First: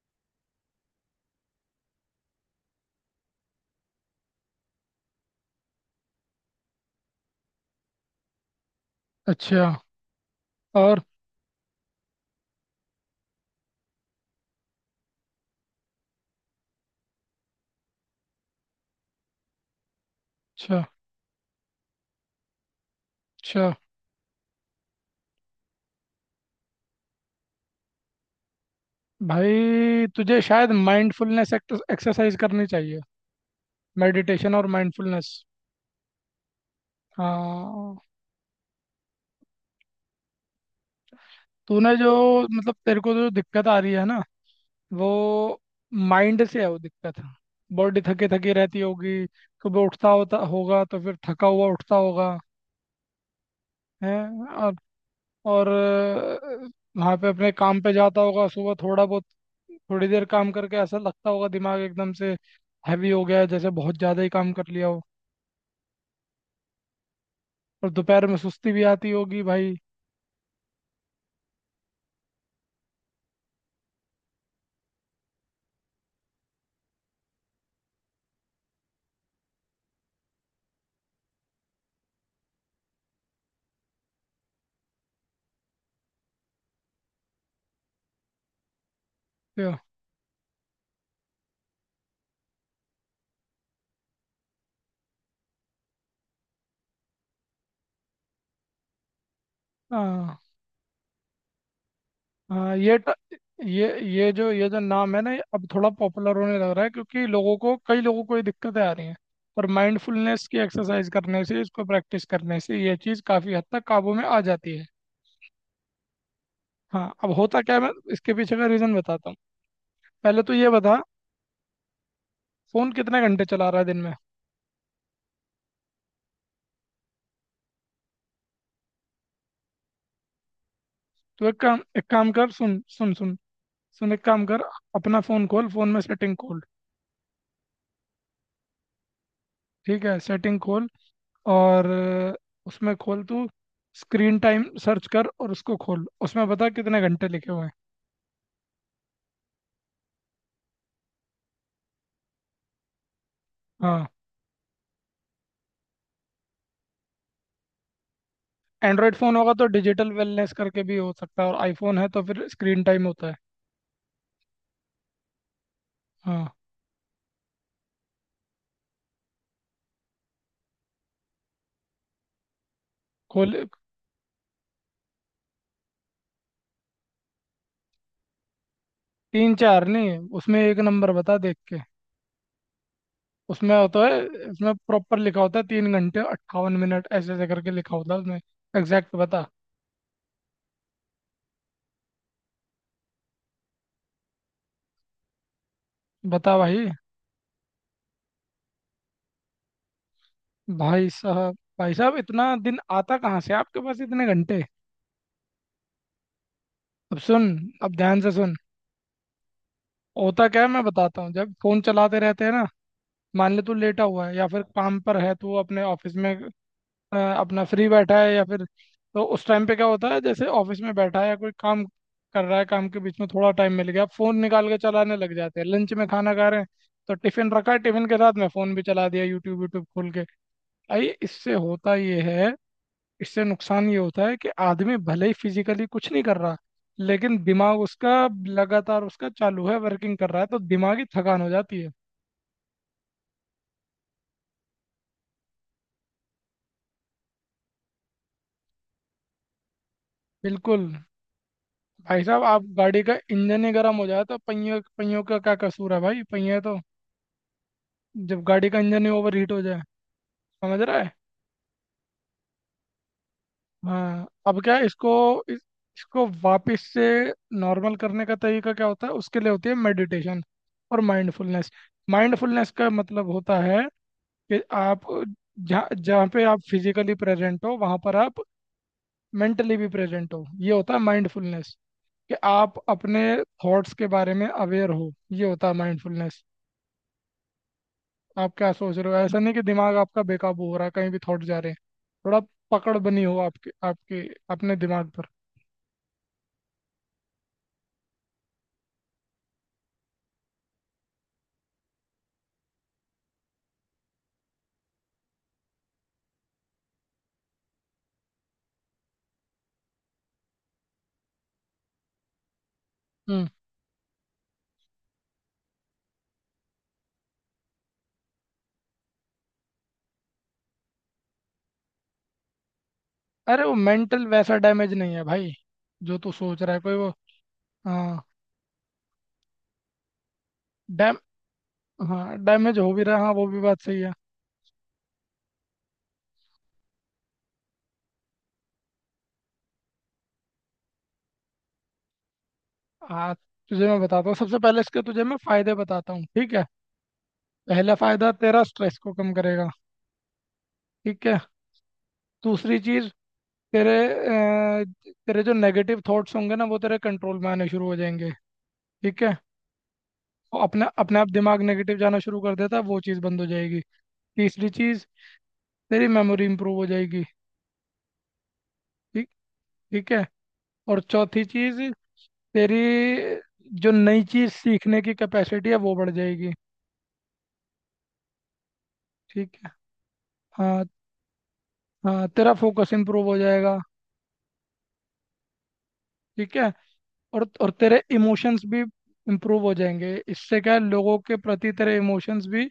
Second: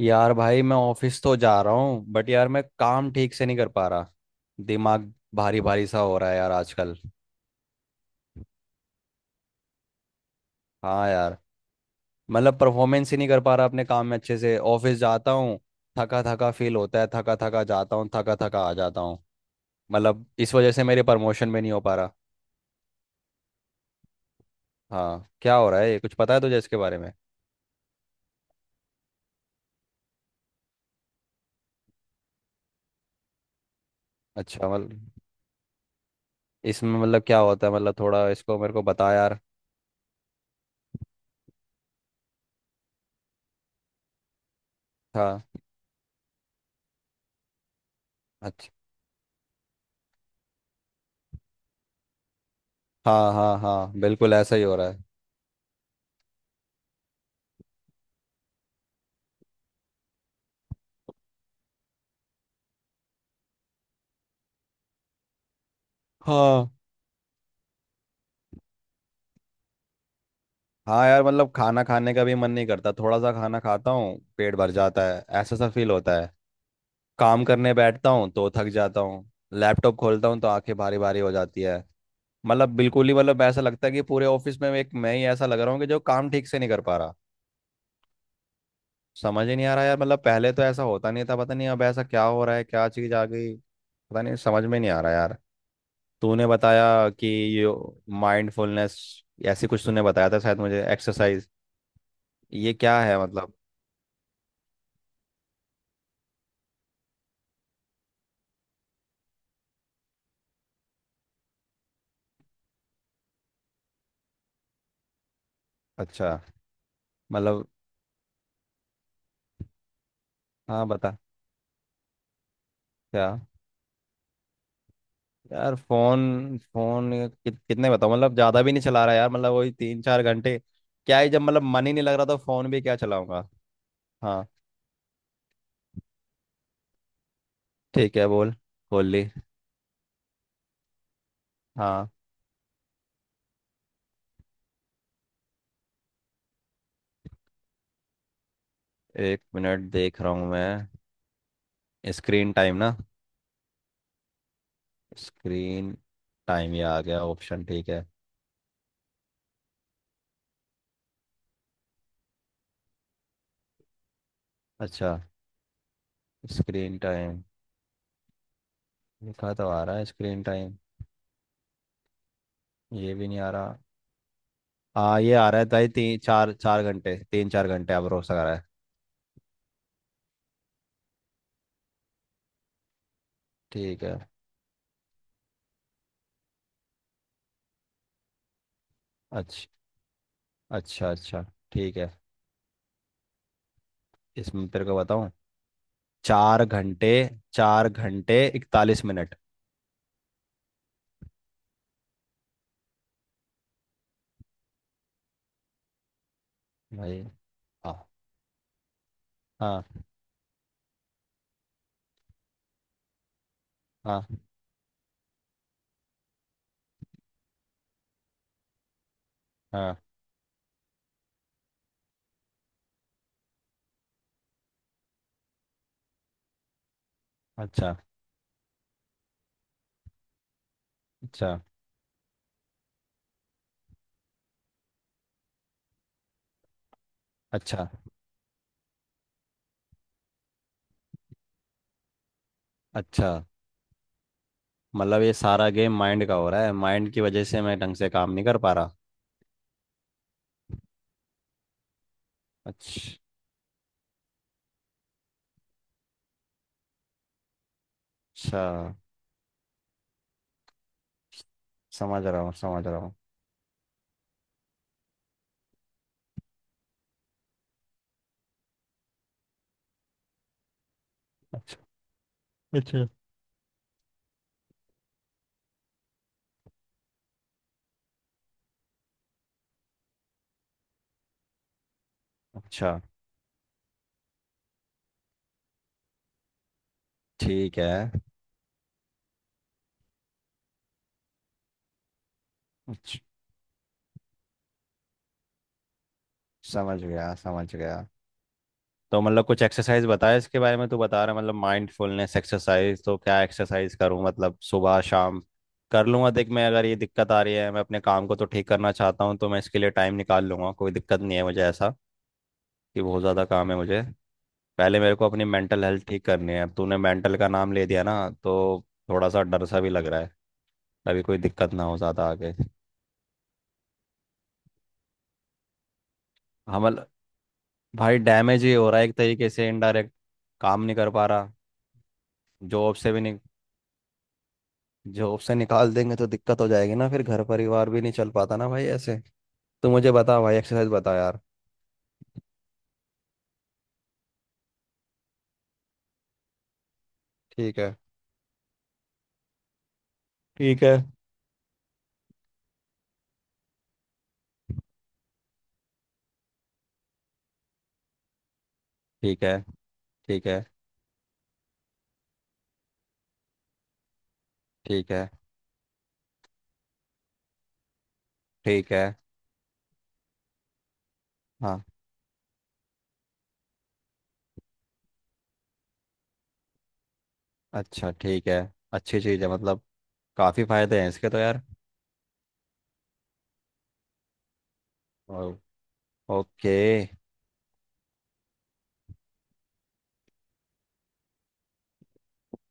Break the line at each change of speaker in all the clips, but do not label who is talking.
यार भाई, मैं ऑफिस तो जा रहा हूँ बट यार मैं काम ठीक से नहीं कर पा रहा। दिमाग भारी भारी सा हो रहा है यार, आजकल।
अच्छा। और।
हाँ यार, मतलब परफॉर्मेंस ही नहीं कर पा रहा अपने काम में अच्छे से। ऑफिस जाता हूँ, थका थका फील होता है, थका थका जाता हूँ, थका थका आ जाता हूँ। मतलब इस वजह
अच्छा।
से मेरे प्रमोशन में नहीं हो पा रहा।
अच्छा।
हाँ, क्या हो रहा है ये कुछ पता है तुझे इसके बारे में?
भाई तुझे शायद माइंडफुलनेस एक्सरसाइज करनी चाहिए। मेडिटेशन और
अच्छा, मतलब
माइंडफुलनेस।
इसमें मतलब क्या होता है? मतलब
हाँ।
थोड़ा इसको मेरे को बता यार।
तूने जो मतलब तेरे को जो दिक्कत आ रही है ना वो
हाँ।
माइंड से है वो दिक्कत। बॉडी थकी थकी
अच्छा।
रहती होगी। कभी उठता होता होगा तो फिर थका हुआ उठता होगा।
हाँ, हाँ, हाँ,
है।
बिल्कुल ऐसा ही हो रहा है।
और वहाँ पे अपने काम पे जाता होगा सुबह थोड़ा बहुत। थोड़ी देर काम करके ऐसा लगता होगा दिमाग एकदम से हैवी हो गया है जैसे बहुत ज़्यादा ही काम कर लिया हो।
हाँ।
और दोपहर में सुस्ती भी आती होगी भाई।
हाँ यार, मतलब खाना खाने का भी मन नहीं करता, थोड़ा सा खाना खाता हूँ। पेट भर जाता है, ऐसा सा फील होता है। काम करने बैठता हूँ तो थक जाता हूँ। लैपटॉप खोलता हूँ तो आंखें भारी भारी हो जाती है। मतलब बिल्कुल ही, मतलब ऐसा लगता है कि पूरे ऑफिस में एक मैं ही ऐसा लग रहा हूँ कि जो काम ठीक से नहीं कर पा रहा। समझ ही नहीं
तो,
आ रहा यार, मतलब पहले तो ऐसा होता नहीं था। पता नहीं अब ऐसा क्या हो रहा है, क्या चीज़ आ गई। पता नहीं, समझ में नहीं आ रहा यार। तूने बताया कि ये माइंडफुलनेस, ऐसी कुछ तूने बताया
हाँ।
था शायद मुझे एक्सरसाइज। ये
हाँ
क्या है मतलब?
ये जो नाम है ना ये अब थोड़ा पॉपुलर होने लग रहा है क्योंकि लोगों को कई लोगों को ये दिक्कतें आ रही हैं। पर माइंडफुलनेस की एक्सरसाइज करने से इसको प्रैक्टिस करने से ये चीज़ काफ़ी हद तक काबू में आ जाती है।
अच्छा,
हाँ। अब होता
मतलब।
क्या है मैं इसके पीछे का रीज़न बताता हूँ। पहले तो ये
हाँ,
बता
बता।
फोन कितने
क्या?
घंटे चला रहा है दिन में।
यार, फोन फोन कि, कितने बताओ, मतलब ज्यादा भी नहीं चला रहा यार, मतलब वही 3 4 घंटे। क्या ही, जब
तो
मतलब मन ही
एक
नहीं लग रहा
काम
तो
कर।
फोन
सुन
भी क्या
सुन सुन।
चलाऊंगा।
सुन एक काम
हाँ।
कर। अपना फोन खोल फोन में सेटिंग खोल।
ठीक है, बोल। खोल ली।
ठीक है। सेटिंग खोल। और
हाँ।
उसमें खोल तू स्क्रीन टाइम सर्च कर और उसको खोल उसमें बता कितने घंटे लिखे हुए हैं।
एक मिनट, देख रहा हूँ मैं। स्क्रीन टाइम ना।
हाँ।
स्क्रीन टाइम, ये आ गया ऑप्शन। ठीक है।
एंड्रॉयड फोन होगा तो डिजिटल वेलनेस करके भी हो सकता है और आईफोन है तो फिर स्क्रीन टाइम होता है।
अच्छा।
हाँ।
स्क्रीन टाइम लिखा तो आ रहा है, स्क्रीन टाइम, ये भी नहीं आ
खोल।
रहा। हाँ, ये आ रहा है भाई, तीन चार चार घंटे, 3 4 घंटे अब रोज आ रहा है।
तीन चार नहीं उसमें एक नंबर बता देख के। उसमें होता
ठीक है।
है। उसमें प्रॉपर लिखा होता है 3 घंटे 58 मिनट ऐसे ऐसे करके लिखा होता है उसमें। एग्जैक्ट बता।
अच्छा, अच्छा। अच्छा। ठीक है। इसमें तेरे को बताऊं।
बता
चार
भाई।
घंटे 4 घंटे 41 मिनट।
भाई साहब इतना दिन आता कहाँ से आपके पास इतने घंटे। अब
भाई।
सुन।
हाँ,
अब ध्यान से सुन।
हाँ,
होता क्या है मैं बताता हूँ जब फोन चलाते रहते हैं ना। मान ले तू लेटा हुआ
हाँ,
है या फिर काम पर है तू अपने ऑफिस में। अपना फ्री बैठा है या फिर। तो उस टाइम पे क्या
हाँ।
होता है जैसे ऑफिस में बैठा है या कोई काम कर रहा है काम के बीच में थोड़ा टाइम मिल गया फोन निकाल के चलाने लग जाते हैं। लंच में खाना खा रहे हैं तो टिफिन रखा है
अच्छा,
टिफिन के साथ में फोन भी चला दिया यूट्यूब यूट्यूब खोल के। भाई इससे
अच्छा,
होता ये है। इससे नुकसान ये होता है कि आदमी भले ही फिजिकली कुछ नहीं कर रहा लेकिन दिमाग
अच्छा,
उसका लगातार उसका चालू है वर्किंग कर रहा है तो दिमागी थकान हो जाती है।
अच्छा। मतलब ये सारा गेम माइंड का हो रहा है, माइंड की वजह से मैं ढंग से काम नहीं कर पा रहा।
बिल्कुल। भाई साहब आप गाड़ी का
अच्छा।
इंजन ही गर्म हो जाए तो पहियों पहियों का क्या कसूर है भाई पहिए तो। जब गाड़ी का इंजन ही ओवर हीट हो जाए। समझ रहा है।
समझ रहा हूँ, समझ रहा हूँ।
हाँ। अब क्या है इसको इस, इसको वापस से नॉर्मल करने का तरीका क्या होता है उसके लिए होती है मेडिटेशन और माइंडफुलनेस।
अच्छा,
माइंडफुलनेस का
अच्छा,
मतलब होता है कि आप जहाँ जहाँ पे आप फिजिकली प्रेजेंट हो वहाँ पर आप मेंटली भी प्रेजेंट हो। ये होता है माइंडफुलनेस। कि आप
अच्छा।
अपने थॉट्स के बारे में अवेयर हो। ये होता है माइंडफुलनेस।
ठीक है।
आप क्या सोच रहे हो ऐसा नहीं कि दिमाग आपका बेकाबू हो रहा है कहीं भी थॉट जा रहे हैं। थोड़ा पकड़
अच्छा,
बनी हो आपके आपके अपने दिमाग पर।
समझ गया, समझ गया। तो मतलब कुछ एक्सरसाइज बताया इसके बारे में, तो बता रहा है मतलब माइंडफुलनेस एक्सरसाइज, तो क्या एक्सरसाइज करूं, मतलब सुबह शाम कर लूंगा। देख मैं, अगर ये दिक्कत आ रही है, मैं अपने काम को तो ठीक करना चाहता हूँ, तो मैं इसके लिए टाइम निकाल लूंगा। कोई दिक्कत नहीं है मुझे ऐसा कि बहुत ज़्यादा
हम्म।
काम है मुझे। पहले मेरे को अपनी मेंटल हेल्थ ठीक करनी है। अब तूने मेंटल का नाम ले दिया ना, तो थोड़ा सा डर सा भी लग रहा है, अभी कोई दिक्कत ना हो ज़्यादा आगे।
अरे वो मेंटल वैसा डैमेज नहीं है भाई जो तू सोच रहा है कोई
हमल।
वो।
भाई
हाँ
डैमेज ही हो रहा है एक तरीके से इनडायरेक्ट, काम नहीं कर
डैम
पा रहा।
हाँ डैमेज हो
जॉब
भी
से
रहा
भी
है। हाँ
नहीं।
वो भी बात सही है।
जॉब से निकाल देंगे तो दिक्कत हो जाएगी ना, फिर घर परिवार भी नहीं चल पाता ना भाई ऐसे। तो मुझे बता भाई, एक्सरसाइज बता यार।
हाँ तुझे मैं बताता हूँ सबसे पहले इसके तुझे मैं फायदे बताता हूँ। ठीक है।
ठीक
पहला
है।
फायदा तेरा स्ट्रेस को कम करेगा।
ठीक है।
ठीक है। दूसरी चीज। तेरे अ, तेरे जो नेगेटिव थॉट्स होंगे ना वो तेरे कंट्रोल में आने शुरू हो जाएंगे। ठीक है।
ठीक है। ठीक है।
वो अपना अपने आप दिमाग नेगेटिव जाना शुरू कर देता है वो चीज़ बंद हो जाएगी। तीसरी चीज़।
ठीक है।
तेरी मेमोरी इंप्रूव हो जाएगी।
ठीक है।
ठीक। ठीक है। और चौथी चीज़।
हाँ।
तेरी जो नई चीज़ सीखने की कैपेसिटी है वो बढ़ जाएगी।
अच्छा, ठीक है। अच्छी चीज़ है
ठीक है।
मतलब। काफ़ी
हाँ।
फायदे हैं इसके तो यार।
हाँ तेरा फोकस इंप्रूव हो जाएगा।
ओ-
ठीक है।
ओके।
और तेरे इमोशंस भी इंप्रूव हो जाएंगे। इससे क्या है लोगों के प्रति तेरे इमोशंस भी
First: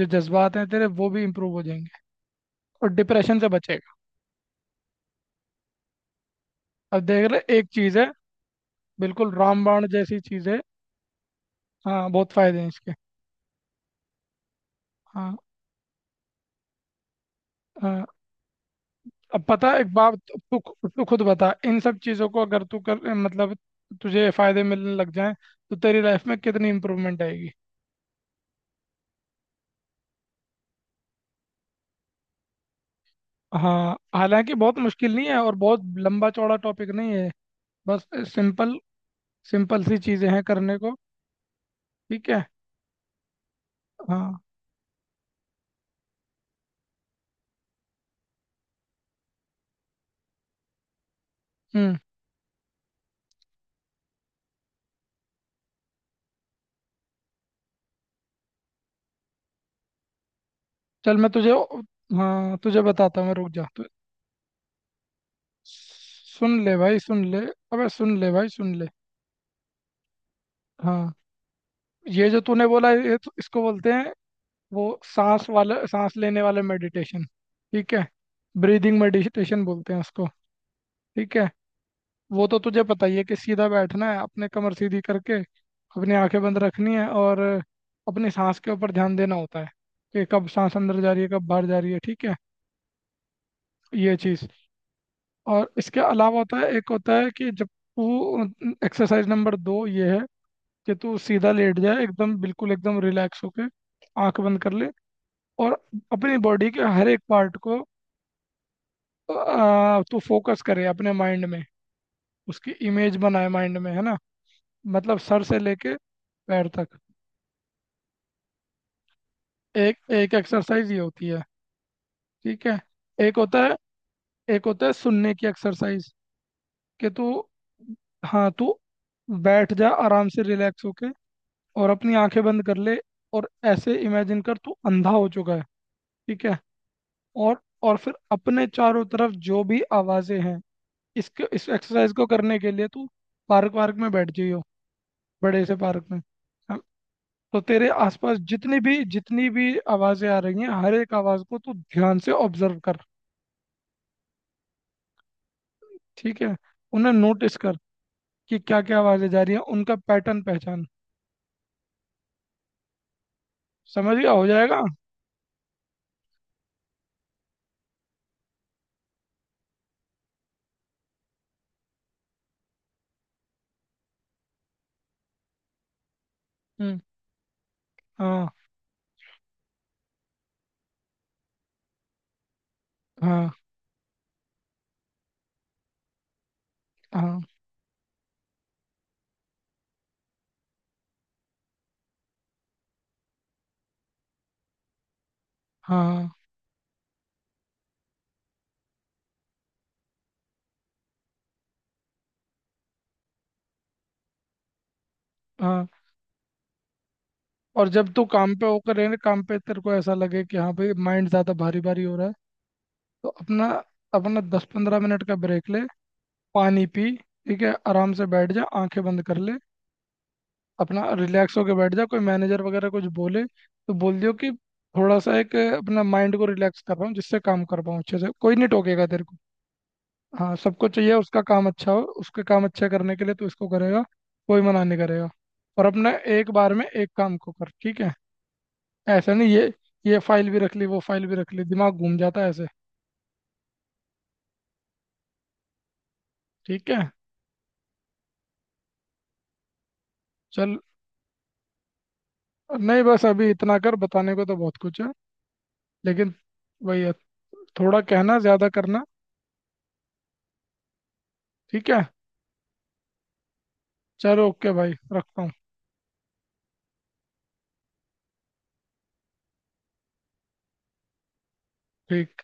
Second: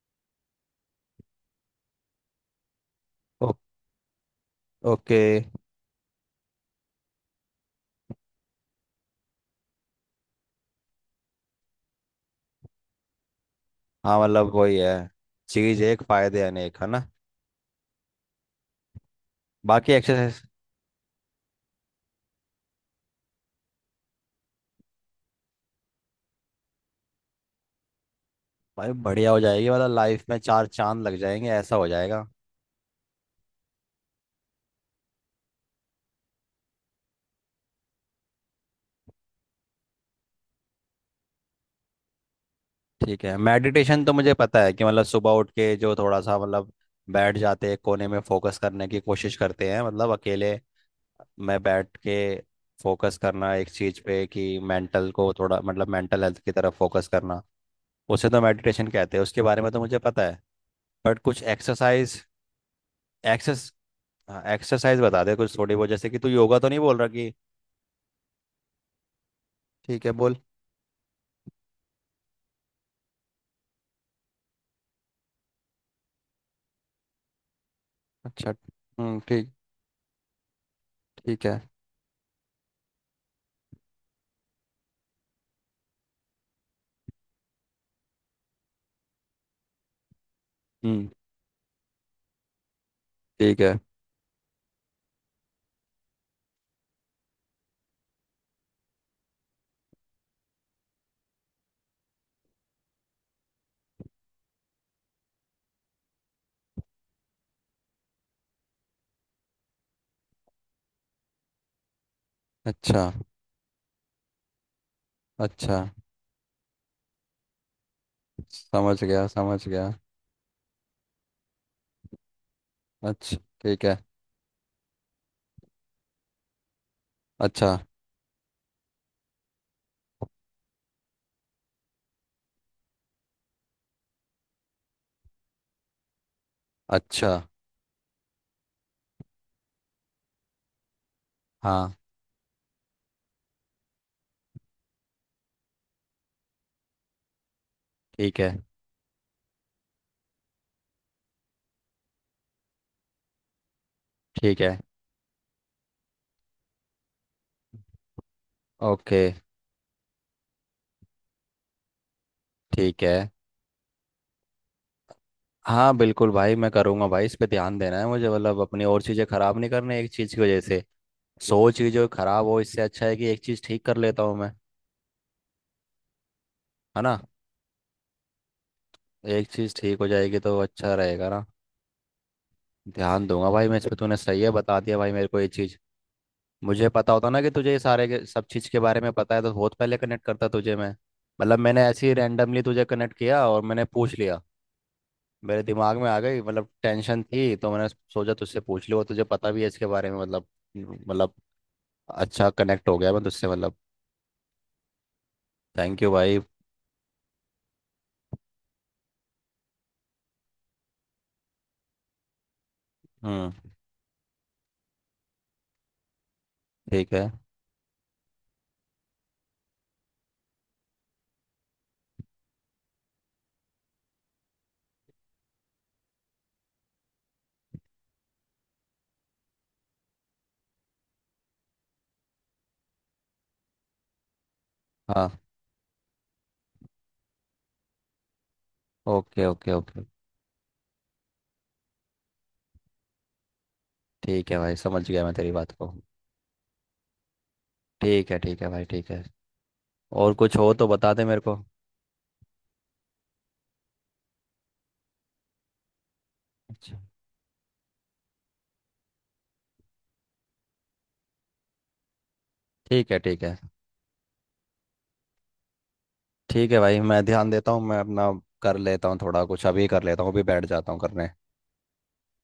जो जज्बात हैं तेरे वो भी इंप्रूव हो जाएंगे। और डिप्रेशन से
ओ,
बचेगा।
ओके।
अब देख रहे एक चीज़ है। बिल्कुल रामबाण जैसी चीज़ है। हाँ बहुत फायदे हैं इसके।
हाँ, मतलब वही है।
हाँ।
चीज़ एक फायदे अनेक है ना।
हाँ, अब पता है,
बाकी
एक बात।
एक्सरसाइज।
तू तू खुद बता इन सब चीज़ों को अगर तू कर मतलब तुझे फायदे मिलने लग जाएं तो तेरी लाइफ में कितनी इम्प्रूवमेंट आएगी।
भाई बढ़िया हो जाएगी, मतलब लाइफ में चार चांद लग जाएंगे, ऐसा हो जाएगा।
हाँ हालांकि बहुत मुश्किल नहीं है और बहुत लंबा चौड़ा टॉपिक नहीं है। बस सिंपल सिंपल सी चीज़ें हैं करने को। ठीक है।
ठीक है, मेडिटेशन तो मुझे
हाँ।
पता है कि मतलब सुबह उठ के जो थोड़ा सा, मतलब बैठ जाते हैं कोने में, फोकस करने की कोशिश करते हैं, मतलब अकेले मैं
हम्म।
बैठ के फोकस करना एक चीज पे कि मेंटल को थोड़ा, मतलब मेंटल हेल्थ की तरफ फोकस करना, उसे तो मेडिटेशन कहते हैं, उसके बारे में तो मुझे पता है।
चल
बट
मैं
कुछ
तुझे
एक्सरसाइज।
हाँ तुझे बताता हूँ मैं रुक
एक्सेस
जा तू।
एक्सरसाइज बता दे कुछ थोड़ी बहुत, जैसे कि तू
सुन
योगा तो
ले
नहीं बोल
भाई
रहा
सुन
कि।
ले। अबे सुन ले भाई सुन ले।
ठीक है, बोल।
हाँ। ये जो तूने बोला ये तो इसको बोलते हैं वो सांस लेने वाला मेडिटेशन। ठीक है।
अच्छा।
ब्रीदिंग
हम्म। ठीक।
मेडिटेशन बोलते हैं उसको। ठीक
ठीक
है।
है।
वो तो तुझे पता ही है कि सीधा बैठना है अपने कमर सीधी करके अपनी आंखें बंद रखनी है और अपनी सांस के ऊपर ध्यान देना होता है कि कब सांस अंदर
हम्म।
जा रही है कब बाहर जा रही है। ठीक है।
ठीक है।
ये चीज़। और इसके अलावा होता है एक होता है कि जब तू एक्सरसाइज नंबर दो ये है कि तू सीधा लेट जाए एकदम बिल्कुल एकदम रिलैक्स होके। आंख बंद कर ले और अपनी बॉडी के हर एक पार्ट को तू फोकस करे अपने माइंड में। उसकी
अच्छा।
इमेज बनाए माइंड में है ना। मतलब सर से
अच्छा,
लेके पैर तक।
समझ गया, समझ गया।
एक एक एक्सरसाइज ये होती है। ठीक है। एक
अच्छा,
होता है
ठीक है।
एक होता है सुनने की एक्सरसाइज। कि तू
अच्छा।
हाँ तू बैठ जा आराम से रिलैक्स होके और अपनी आंखें बंद कर ले और ऐसे इमेजिन कर तू अंधा हो चुका है। ठीक है।
अच्छा।
और और फिर अपने चारों तरफ जो भी आवाजें हैं इसके इस
हाँ।
एक्सरसाइज को करने के लिए तू पार्क वार्क में बैठ जाइयो। बड़े से पार्क में। हाँ। तो तेरे आसपास
ठीक है।
जितनी भी आवाजें आ रही हैं हर एक आवाज को तू ध्यान से ऑब्जर्व कर।
ठीक है।
ठीक है। उन्हें नोटिस कर कि क्या क्या
ओके।
आवाजें जा रही हैं उनका पैटर्न पहचान।
ठीक है।
समझ गया हो जाएगा।
हाँ बिल्कुल भाई, मैं करूँगा भाई, इस पे ध्यान देना है मुझे, मतलब अपनी और चीज़ें ख़राब नहीं करनी एक चीज़ की वजह से। सौ चीज़ें ख़राब हो, इससे अच्छा है कि एक चीज़ ठीक कर लेता हूँ मैं।
हम्म।
है ना।
हाँ
एक चीज़ ठीक हो जाएगी तो अच्छा रहेगा ना। ध्यान
हाँ
दूंगा भाई मैं इस पे, तूने सही है बता दिया भाई मेरे को ये चीज़। मुझे पता होता
हाँ
ना कि तुझे ये सारे सब चीज़ के बारे में पता है, तो बहुत पहले कनेक्ट करता तुझे मैं। मतलब मैंने ऐसे ही रैंडमली तुझे कनेक्ट किया और मैंने पूछ लिया। मेरे दिमाग में आ
हाँ
गई मतलब टेंशन थी, तो मैंने सोचा तुझसे पूछ लूँ, और तुझे पता भी है इसके बारे में मतलब। मतलब। अच्छा, कनेक्ट हो गया मैं तुझसे मतलब।
हाँ।
थैंक यू भाई।
और जब तू काम पे तेरे को ऐसा लगे कि हाँ भाई माइंड ज्यादा भारी भारी हो रहा है। तो
हम्म।
अपना अपना 10-15 मिनट का ब्रेक ले। पानी पी
ठीक है।
ठीक है आराम से बैठ जा आंखें बंद कर ले। अपना रिलैक्स होके बैठ जा कोई मैनेजर वगैरह कुछ बोले तो बोल दियो कि थोड़ा सा अपना माइंड को रिलैक्स कर रहा हूँ जिससे काम कर पाऊँ अच्छे से कोई नहीं टोकेगा तेरे को। हाँ सबको चाहिए उसका काम अच्छा हो उसके काम अच्छा करने के लिए तो इसको करेगा कोई मना नहीं करेगा।
हाँ।
और अपना एक बार में एक काम को कर। ठीक है। ऐसा
ओके,
नहीं ये
ओके, ओके।
ये फाइल भी रख ली वो फाइल भी रख ली दिमाग घूम जाता है ऐसे।
ठीक है भाई, समझ गया मैं तेरी बात को।
ठीक है।
ठीक है, ठीक है भाई, ठीक है। और कुछ हो
चल
तो बता दे मेरे को।
नहीं बस अभी इतना कर बताने को तो बहुत कुछ है लेकिन
अच्छा।
वही है थोड़ा कहना ज्यादा करना। ठीक है।
ठीक है, ठीक है।
चलो ओके भाई रखता हूँ।
ठीक है भाई, मैं ध्यान देता हूँ मैं अपना। कर लेता हूँ थोड़ा कुछ अभी, कर लेता हूँ, अभी बैठ जाता हूँ करने।
ठीक।